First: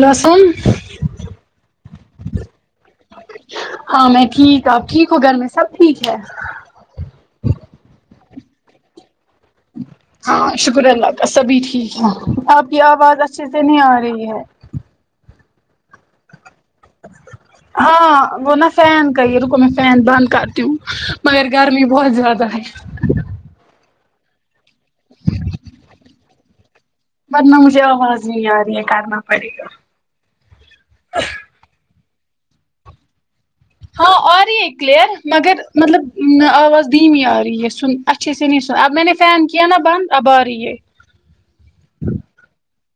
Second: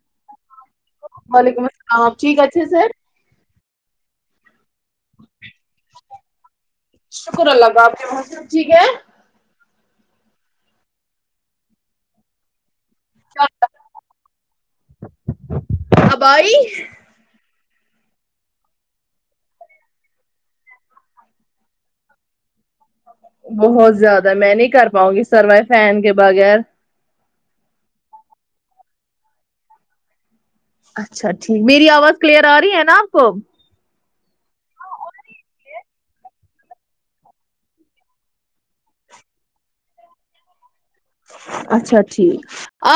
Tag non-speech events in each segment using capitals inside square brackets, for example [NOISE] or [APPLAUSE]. لہسن وعلیکم السلام ٹھیک اچھا سر ہاں میں ٹھیک آپ ٹھیک ہووں گھر میں سب ٹھیک ہے شکر اللہ کا آپ کے وہا سب ٹھیک ہے ہاں شکر اللہ کا سبھی ٹھیک ہے آپ کی آواز اچھے سے نہیں آ رہی ہے اب آ رہی ہے ہاں وہ نا فین کای رکو میں فین بند کرتی ہوں مگر گرمی بہت زیادہ ہے بہت زیادہ میں نہیں کر پاؤں گی سروائو فین کے بغیر ورنہ مجھے آواز نہیں آ رہی ہے کرنا پڑے گا اچھا ٹھیک میری آواز کلیئر آ رہی ہے نا آپ کو ہاں آرہی ہے کلیئر مگر مطلب آواز دھیمی آ رہی ہے سن اچھی سے سن آب میں نے فین کیا نہ بند اب آرہی ہے اچھا ٹھیک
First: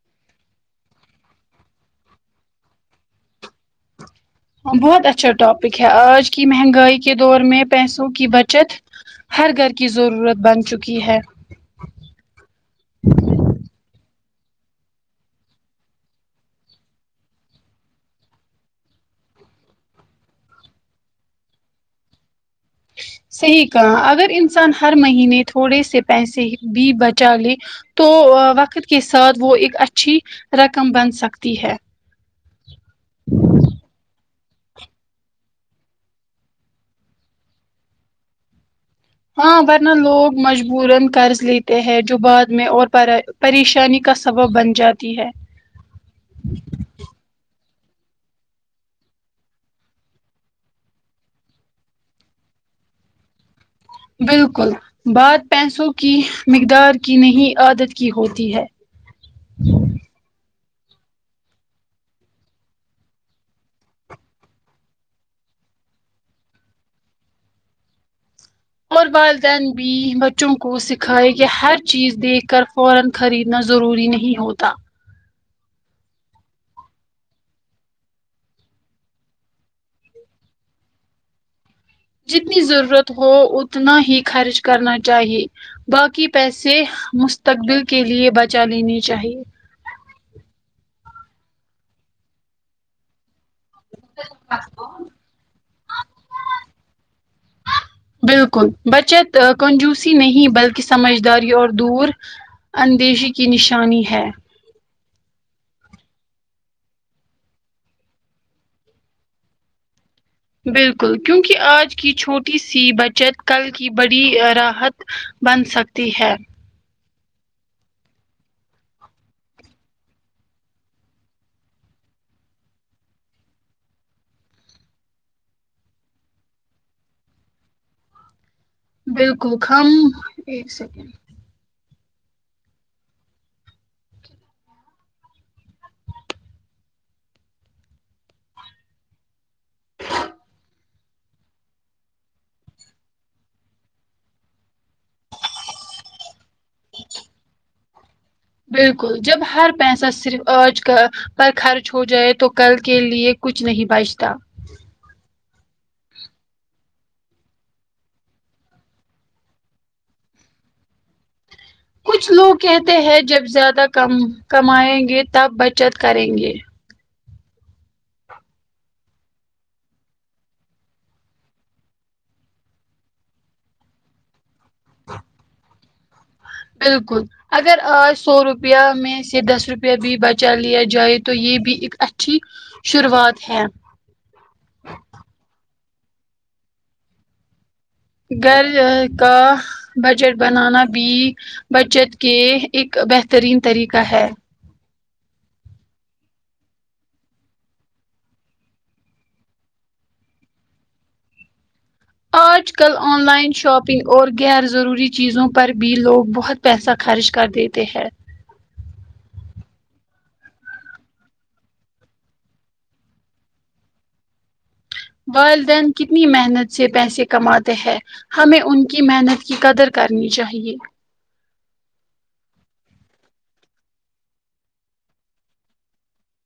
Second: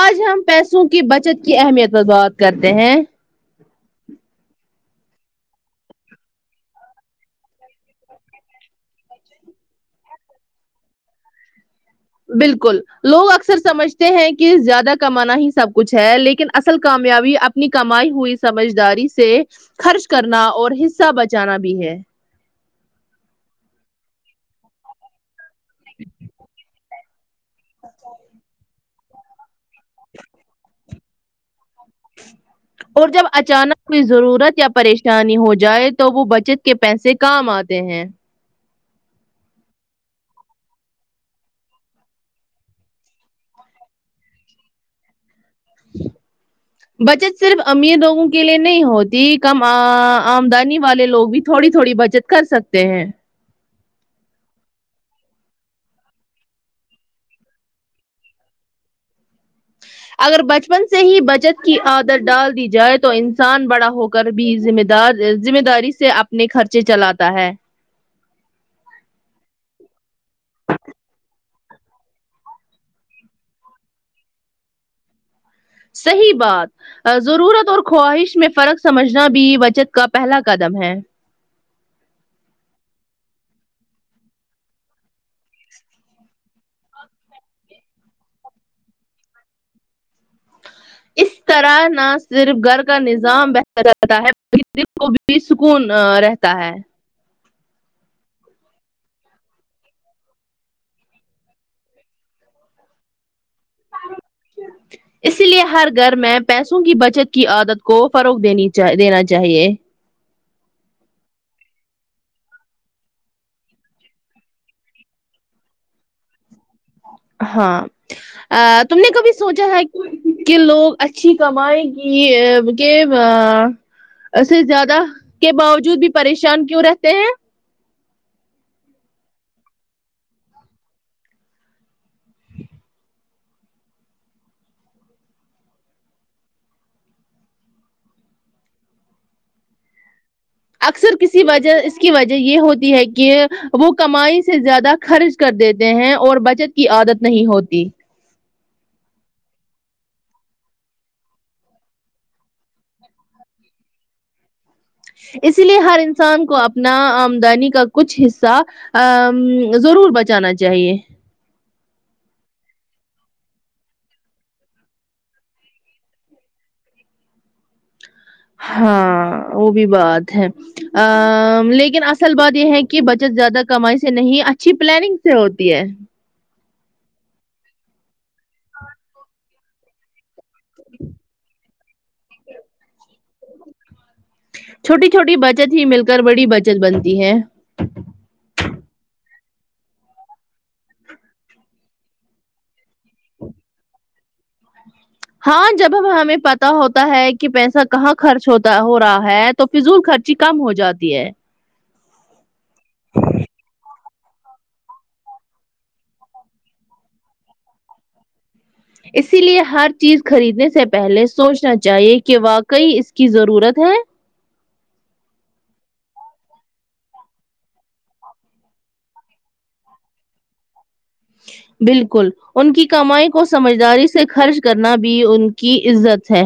آج ہم پیسوں کی بچت کی اہمیت پر بات کرتے ہیں بہت اچھا ٹاپک ہے آج کی مہنگائی کے دور میں پیسوں کی بچت ہر گھر کی ضرورت بن چکی ہے بالکل لوگ اکثر سمجھتے ہیں کہ زیادہ کمانا ہی سب کچھ ہے لیکن اصل کامیابی اب اپنی کمائی ہوئی سمجھداری سے خرچ کرنا اور حصہ بچانا بھی ہے صحیح کہا اگر انسان ہر مہینے تھوڑے سے پیسے بھی بچ چالی تو وقت کے ساتھ وہ ایک اچھی رقم بن سکتی ہے اور جب اچانک کوئی ضرورت یا پریشانی ہو جائے تو وہ بچت کے پیسے کام آتے ہیں ہاں ورنہ لوگ مجبورن قرض لیتے ہیں جو بعد میں اور پراے پریشانی کا سبب بن جاتی ہے بچت صرف امیر لوگوں کے لیے نہیں ہوتی کم آ آمدنی والے لوگ بھی تھوڑی تھوڑی بچ کر سکتے ہیں بالکل بات پیسوں کی مقدار کی نہیں عادت کی ہوتی ہے اگر بچپن سے ہی بچت کی عادت ڈال دی جائے تو انسان بڑا ہو کر بھی ذمہ دار ذمہ داری سے اپنے خرچے چلاتا ہے اور والدین بھی بچوں کو سکھائے کہ ہر چیز دیکھ کر فورا خریدنا ضروری نہیں ہوتا صحیح بات ضرورت اور خواہش میں فرق سمجھنا بھی بچت کا پہلا قدم ہے جتنی ضرورت ہو اتنا ہی خرچ کرنا چاہیے باقی پیسے مستقبل کے لیے بچا لینی چاہیے اس طرح نہ صرف گھر کا نظام بہ [INAUDIBLE] ہے دل کو بھی سکون رہتا ہے بالکل بچت کنجوسی نہیں بلکہ سمجھداری اور دور اندیشی کی نشانی ہے کیا اسی لیے ہر گھر میں پیسوں کی بچت کی عادت کو فروغ دینی دینا چاہیے بالکل کیونکہ آج کی چھوٹی سی بچت کل کی بڑی راحت بن سکتی ہے ہاں ا تم نے کبھی سوچا ہے کہ کہ لوگ اچھی کمائے کی کہوا ایسے زیادہ کے باوجود بھی پریشان کیوں رہتے ہیں بالکل خم ایک سیکنڈ اکثر کسی وجہ اس کی وجہ یہ ہوتی ہے کہ وہ کمائی سے زیادہ خرچ کر دیتے ہیں اور بچت کی عادت نہیں ہوتی بالکل جب ہر پیسہ صرف آج کا پر خرچ ہو جائے تو کل کے لیے کچھ نہیں بجتا اسی لیے ہر انسان کو اپنا آمدنی کا کچھ حصہ ا ضرور بچانا چاہیے کچھ لوگ کہتے ہیں جب زیادہ کم کمائیں گے تب بچت کریں گے ہاں وہ بھی بات ہے ا لیکن اصل بات یہ ہے کہ بچت زیادہ کمائی سے نہیں اچھی پلاننگ سے ہوتی ہے بالکل اگر آج سو روپیہ میں سے دس روپیہ بھی بچا لیا جائے تو یہ بھی ایک اچھی شروعات ہے چھوٹی چھوٹی بچت ہی مل کر بڑی بچت بنتی ہے گھر کا بجٹ بنانا بھی بچت کے ایک بہترین طریقہ ہے ہاں جب ہم ہمیں پتا ہوتا ہے کہ پیسہ کہاں خرچ ہوتا ہو رہا ہے تو فضول خرچی کم ہو جاتی ہے آج کل آن لائن شاپنگ اور غیر ضروری چیزوں پر بھی لوگ بہت پیسہ خرچ کر دیتے ہے اسی لیے ہر چیز خریدنے سے پہلے سوچنا چاہیے کہ واقع اس کی ضرورت ہے والدین کتنی محنت سے پیسے کماتے ہیں ہمیں ان کی محنت کی قدر کرنی چاہیے بالکل ان کی کمائی کو سمجھداری سے خرچ کرنا بھی ان کی عزت ہے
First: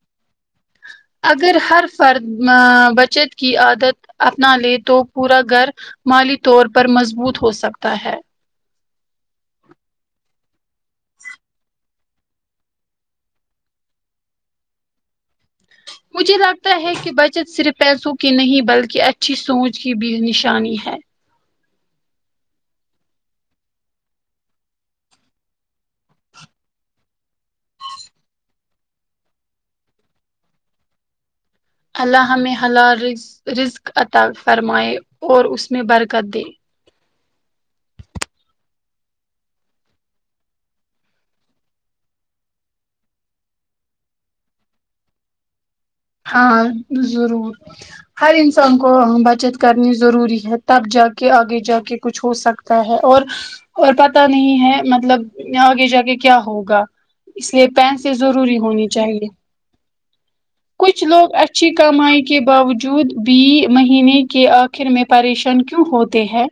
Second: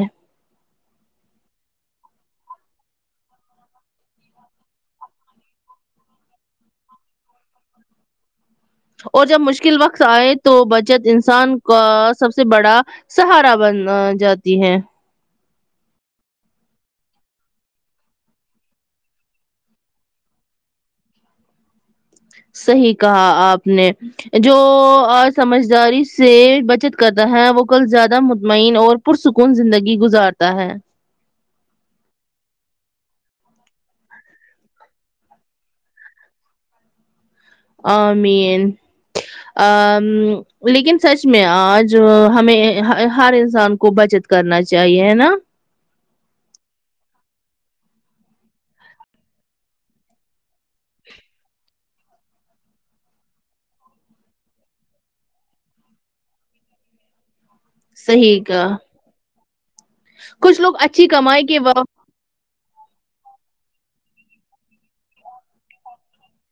اگر ہر فرد ا بچت کی عادت اپنا لے تو پورا گھر مالی طور پر مضبوط ہو سکتا ہے اور جب مشکل وقت آئے تو بچت انسان کا سب سے بڑا سہارا بن جاتی ہے مجھے لگتا ہے کہ بچت صرف پیسوں کی نہیں بلکہ اچھی سوچ کی بھی نشانی ہے صحیح کہا آپ نے جو آ سمجھداری سے بچت کرتا ہے وہ کل زیادہ مطمئن اور پرسکون زندگی گزارتا ہے اللہ ہمیں حلال رزق عطا فرمائے اور اس میں برکت دے آ مین ا لیکن سچ میں آج ہمیں ہر انسان کو بچت کرنا چاہیے ہے نا ہاں ضرور ہر انسان کو بچت کرنی ضروری ہے تب جا کے آگے جا کے کچھ ہو سکتا ہے اور اور پتا نہیں ہے مطلب آگے جا کے کیا ہوگا اس لیے پیسے صحیح ضروری کا ہونی چاہیے کچھ لوگ کچھ اچھی لوگ کمائی کے اچھی کمائی کے باوجود بھی مہینے کے آخر میں پریشان کیوں ہوتے ہیں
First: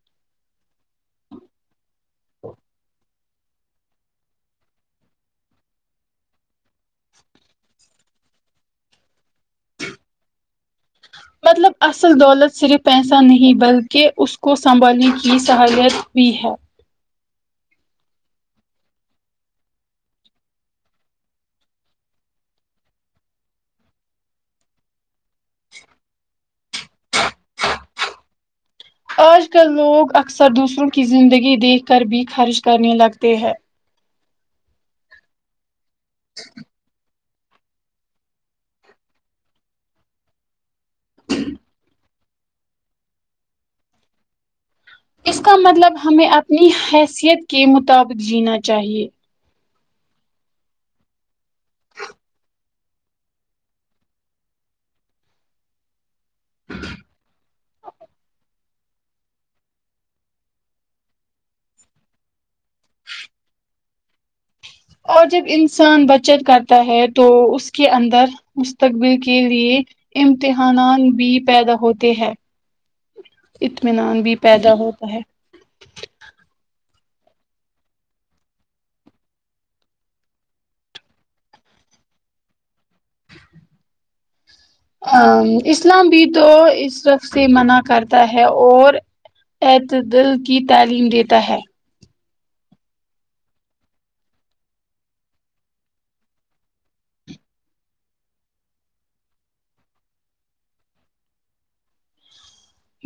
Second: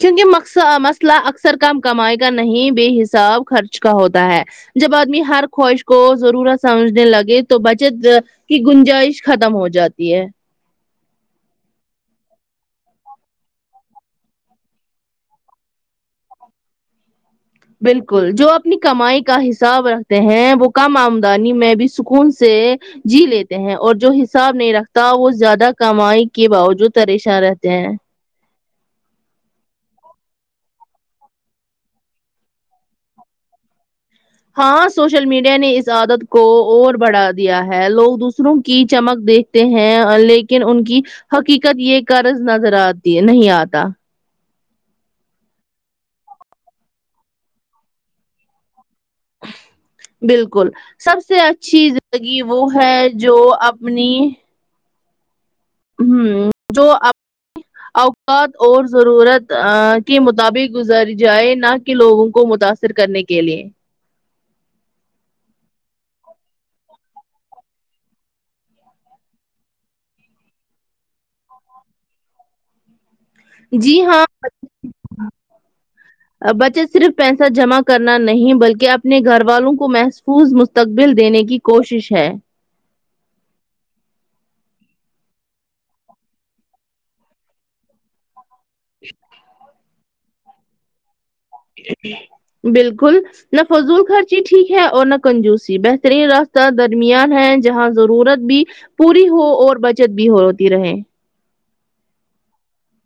کیونکہ مقسا مسئلہ اکثر کم کمائی کا نہیں بے حساب خرچ کا ہوتا ہے جب آدمی ہر خواہش کو ضرورت سمجنے لگے تو بچت کی گنجائش ختم ہو جاتی ہے مطلب اصل دولت صرف پیسہ نہیں بلکہ اس کو سنبھالنے کی صلاحیت بھی ہے بالکل جو اپنی کمائی کا حساب رکھتے ہیں وہ کم آمدنی میں بھی سکون سے جی لیتے ہیں اور جو حساب نہیں رکھتا وہ زیادہ کمائی کے باوجود پریشان رہتے ہیں آج کل لوگ اکثر دوسروں کی زندگی دیکھ کر بھی خرچ کرنے لگتے ہے ہاں سوشل میڈیا نے اس عادت کو اور بڑھا دیا ہے لوگ دوسروں کی چمک دیکھتے ہیں لیکن ان کی حقیقت یہ قرض نظر آتی ہے نہیں آتا اس کا مطلب ہمیں اپنی حیثیت کے مطابق جینا چاہیے بالکل سب سے اچھی زندگی وہ ہے جو اپنی ہوں جو اپ اوقات اور ضرورت ا کے مطابق گزاری جائے نہ کہ لوگوں کو متاثر کرنے کے لیے اور جب انسان بچت کرتا ہے تو اس کے اندر مستقبل کے لیے امتحانات بھی پیدا ہوتے ہیں جی اطمینان ہاں بھی پیدا ہوتا ہے بچت صرف پیسہ جمع کرنا نہیں بلکہ اپنے گھر والوں کو مح فوظ مستقبل دینے کی کوشش ہے ا اسلام بھی تو اس وف سے منع کرتا ہے اور دل کی تعلیم دیتا ہے بالکل نہ فضول خرچی ٹھیک ہے اور نہ کنجوسی بہترین راستہ درمیان ہے جہاں ضرورت بھی پوری ہو اور بچت بھی ہوتی رہے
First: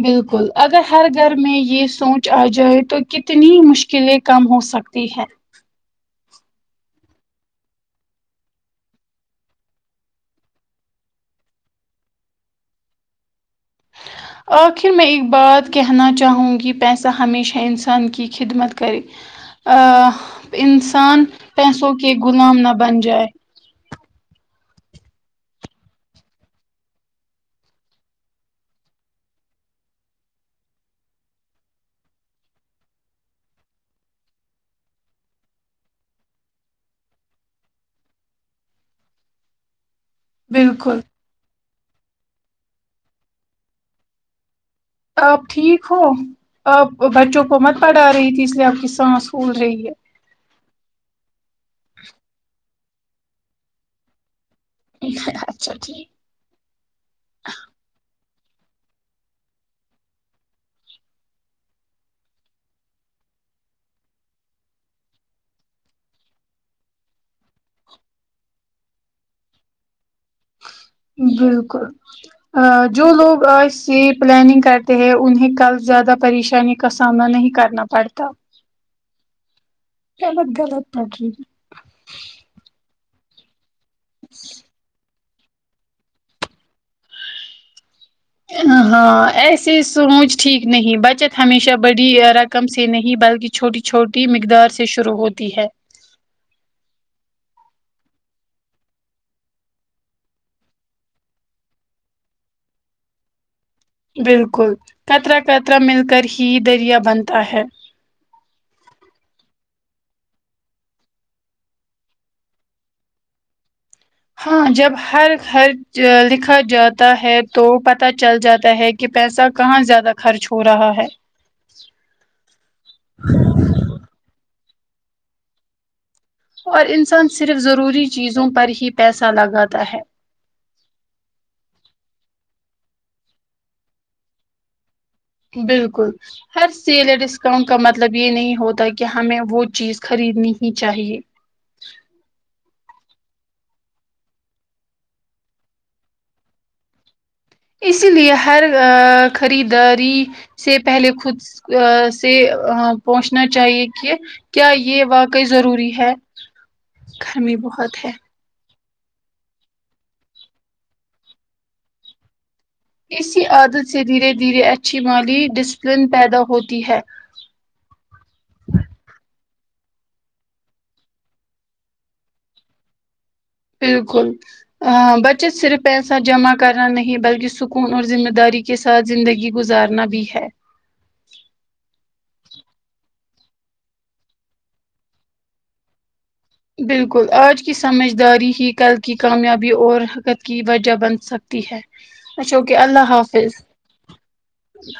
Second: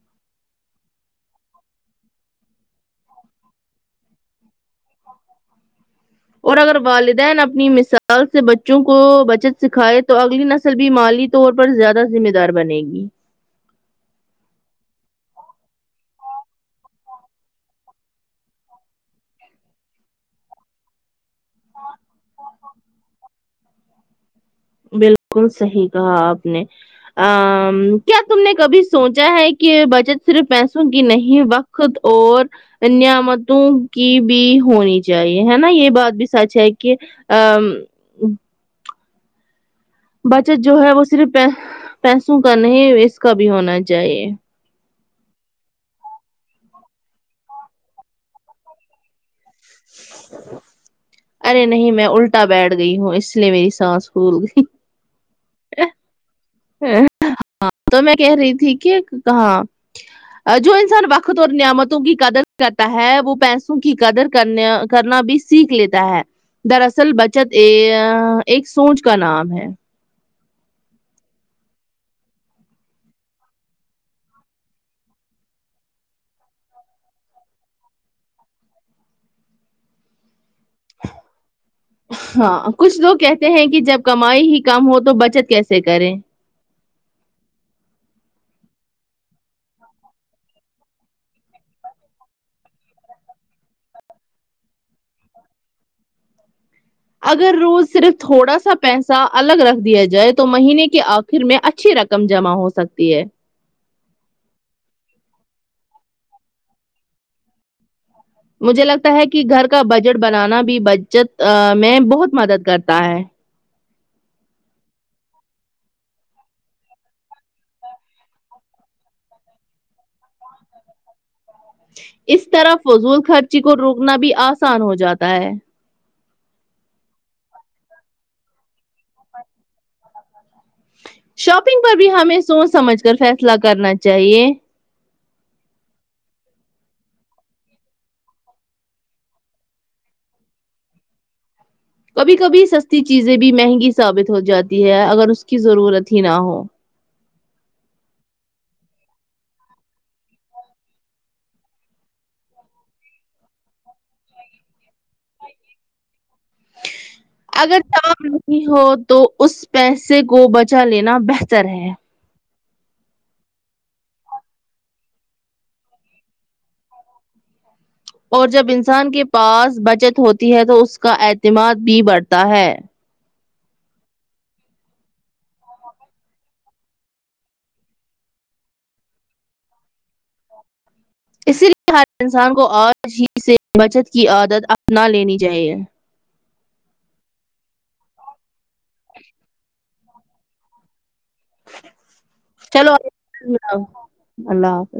بالکل اگر ہر گھر میں یہ سوچ آ جائے تو کتنی مشکلیں کم ہو سکتی ہے اور اگر والدین اپنی مثال سے بچوں کو بچت سکھائے تو اگلی نس ل بھی مالی طور پر زیادہ ذمہ دار بنے گی آخر میں ایک بات کہنا چاہوں گی پیسہ ہمیشہ انسان کی خدمت کرے ا ہ انسان پیسوں کے غلام نہ بن جائے بالکل صحیح کہا آپ نے ا کیا تم نے کبھی سوچا ہے کہ بچت صرف پیسوں کی نہیں وق ت اور نعمتوں کی بھی ہونی چاہیے ہے نا یہ بات بھی سچ ہے کہ ام بچت جو ہے بالکل وہ صرف پہ پیسوں کا نہیں اس کا بھی ہونا چاہیے آپ ٹھیک ہو آپ بچوں کو مت پڑھا رہی تھی اس لی آب کی سانس پھول رہی ہے ارے نہیں میں الٹا بیٹھ گئی ہوں اس لیے میری سانس پھول گئی اچھا ٹھیک ہاں تو میں کہہ رہی تھی کہ کہاں جو انسان وقت اور نعمتوں کی قدر کرتا ہے وہ پیسوں کی قدر کرنے کرنا بھی سیکھ لیتا ہے دراصل بچت ا ایک سوچ کا نام ہے بالکل جو لوگ آج سے پلاننگ کرتے ہیں انہیں کل زیادہ پریشانی کا سامنا نہیں کرنا پڑتا غلط غلط پڑ ری ہے ہاں کچھ لوگ کہتے ہیں کہ جب کمائی ہی کم ہو تو بچت کیسے کریں ہاں ایسی سوچ ٹھیک نہیں بچت ہمیشہ بڑی رقم سے نہیں بلکہ چھوٹی چھوٹی مقدار سے شروع ہوتی ہے اگر روز صرف تھوڑا سا پیسہ الگ رکھ دیا جائے تو مہینے کے آ خر میں اچھی رقم جمع ہو سکتی ہے بالکل خطرہ خطرہ مل کر ہی دریا بنتا ہے مجھے لگتا ہے کہ گھر کا بجٹ بنانا بھی بجت میں بہت مدد کرتا ہے ہاں جب ہر خرچ لکھا جاتا ہے تو پتہ چل جاتا ہے کہ پیسہ کہاں زیادہ خرچ ہو رہا ہے اس طرح فضول خرچی کو روکنا بھی آسان ہو جاتا ہے اور انسان صرف ضروری چیزوں پر ہی پیسہ لگاتا ہے شاپنگ پر بھی ہمیں سوچ سمجھ کر فیصلہ کرنا چاہیے بالکل ہر سیل یا ڈسکاؤنٹ کا مطلب یہ نہیں ہوتا کہ ہمیں وہ چیز خریدنی ہی چاہیے کبھی کبھی سستی چیزیں بھی مہنگی ثابت ہو جاتی ہے اگر اس کی ضرورت ہی نہ ہو اسی لیے ہر آ خریداری سے پہلے خود سے آ پہنچنا چاہیے کہ کیا یہ واقعی ضروری ہے گھر میں اگر بہت ہے کام نہیں ہو تو اس پیسے کو بچا لینا بہتر ہے اسی عادت سے دھیرے دھیرے اچھی مالی ڈسپلن پیدا ہوتی ہے اور جب انسان کے پاس بچت ہوتی ہے تو اس کا اعتماد بھی بڑھتا ہے بالکل بچت صرف پیسہ جمع کرنا نہیں بلکہ سکون اور ذمہ داری کے ساتھ زندگی گزارنا بھی ہے اسی لیے ہر انسان کو آج ہی سے بچت کی عادت اپنا لینی چاہیے بالکل آج کی سمجھداری ہی کل کی کامیابی اور بچت کی وجہ بن سک ہی ہے اچھا اوکے چلو اللہ حافظ اللہ حافظ